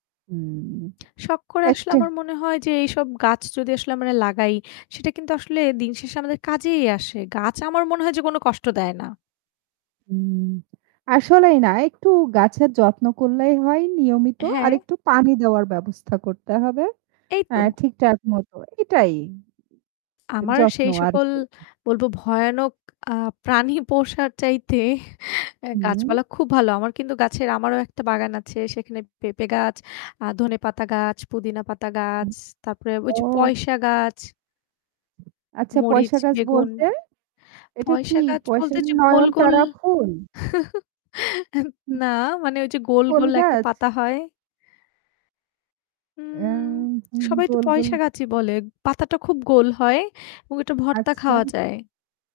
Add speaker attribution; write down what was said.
Speaker 1: উম
Speaker 2: শখ করে আসলে
Speaker 1: একটা
Speaker 2: আমার মনে হয় যে এইসব গাছ যদি আসলে আমরা লাগাই, সেটা কিন্তু আসলে দিনশেষে আমাদের কাজেই আসে। গাছ আমার মনে হয় যে কোনো কষ্ট দেয় না।
Speaker 1: উম আসলেই না, একটু গাছের যত্ন করলেই হয় নিয়মিত। আর
Speaker 2: হ্যাঁ।
Speaker 1: একটু পানি দেওয়ার ব্যবস্থা করতে হবে।
Speaker 2: এই
Speaker 1: অ্যা
Speaker 2: তো।
Speaker 1: ঠিকঠাক মতো। এটাই [unintelligible]
Speaker 2: আমার
Speaker 1: যত্ন
Speaker 2: সেই সকল
Speaker 1: আরকি।
Speaker 2: বলবো ভয়ানক আ প্রাণী পোষার চাইতে অ্যা
Speaker 1: হুম।
Speaker 2: গাছপালা খুব ভালো। আমার কিন্তু গাছের আমারও একটা বাগান আছে। সেখানে পেঁপে গাছ, আ ধনেপাতা গাছ, পুদিনা পাতা গাছ,
Speaker 1: হুম
Speaker 2: তারপরে ওই যে
Speaker 1: ও
Speaker 2: পয়সা গাছ।
Speaker 1: আচ্ছা
Speaker 2: মরিচ,
Speaker 1: পয়সা গাছ
Speaker 2: বেগুন।
Speaker 1: বলতে? এটা কি
Speaker 2: পয়সা গাছ বলতে
Speaker 1: পয়সার
Speaker 2: ঐযে গোল,
Speaker 1: নয়ন
Speaker 2: গোল
Speaker 1: তারা ফুল?
Speaker 2: অ্যা
Speaker 1: হুম।
Speaker 2: না মানে ওই যে গোল,
Speaker 1: ফুল
Speaker 2: গোল একটা
Speaker 1: গাছ?
Speaker 2: পাতা হয়।
Speaker 1: অ্যা
Speaker 2: উম
Speaker 1: হুম
Speaker 2: সবাই তো
Speaker 1: গোল, গোল
Speaker 2: পয়সা গাছই বলে। পাতাটা খুব গোল হয় এবং এটা ভর্তা খাওয়া
Speaker 1: আচ্ছা।
Speaker 2: যায়।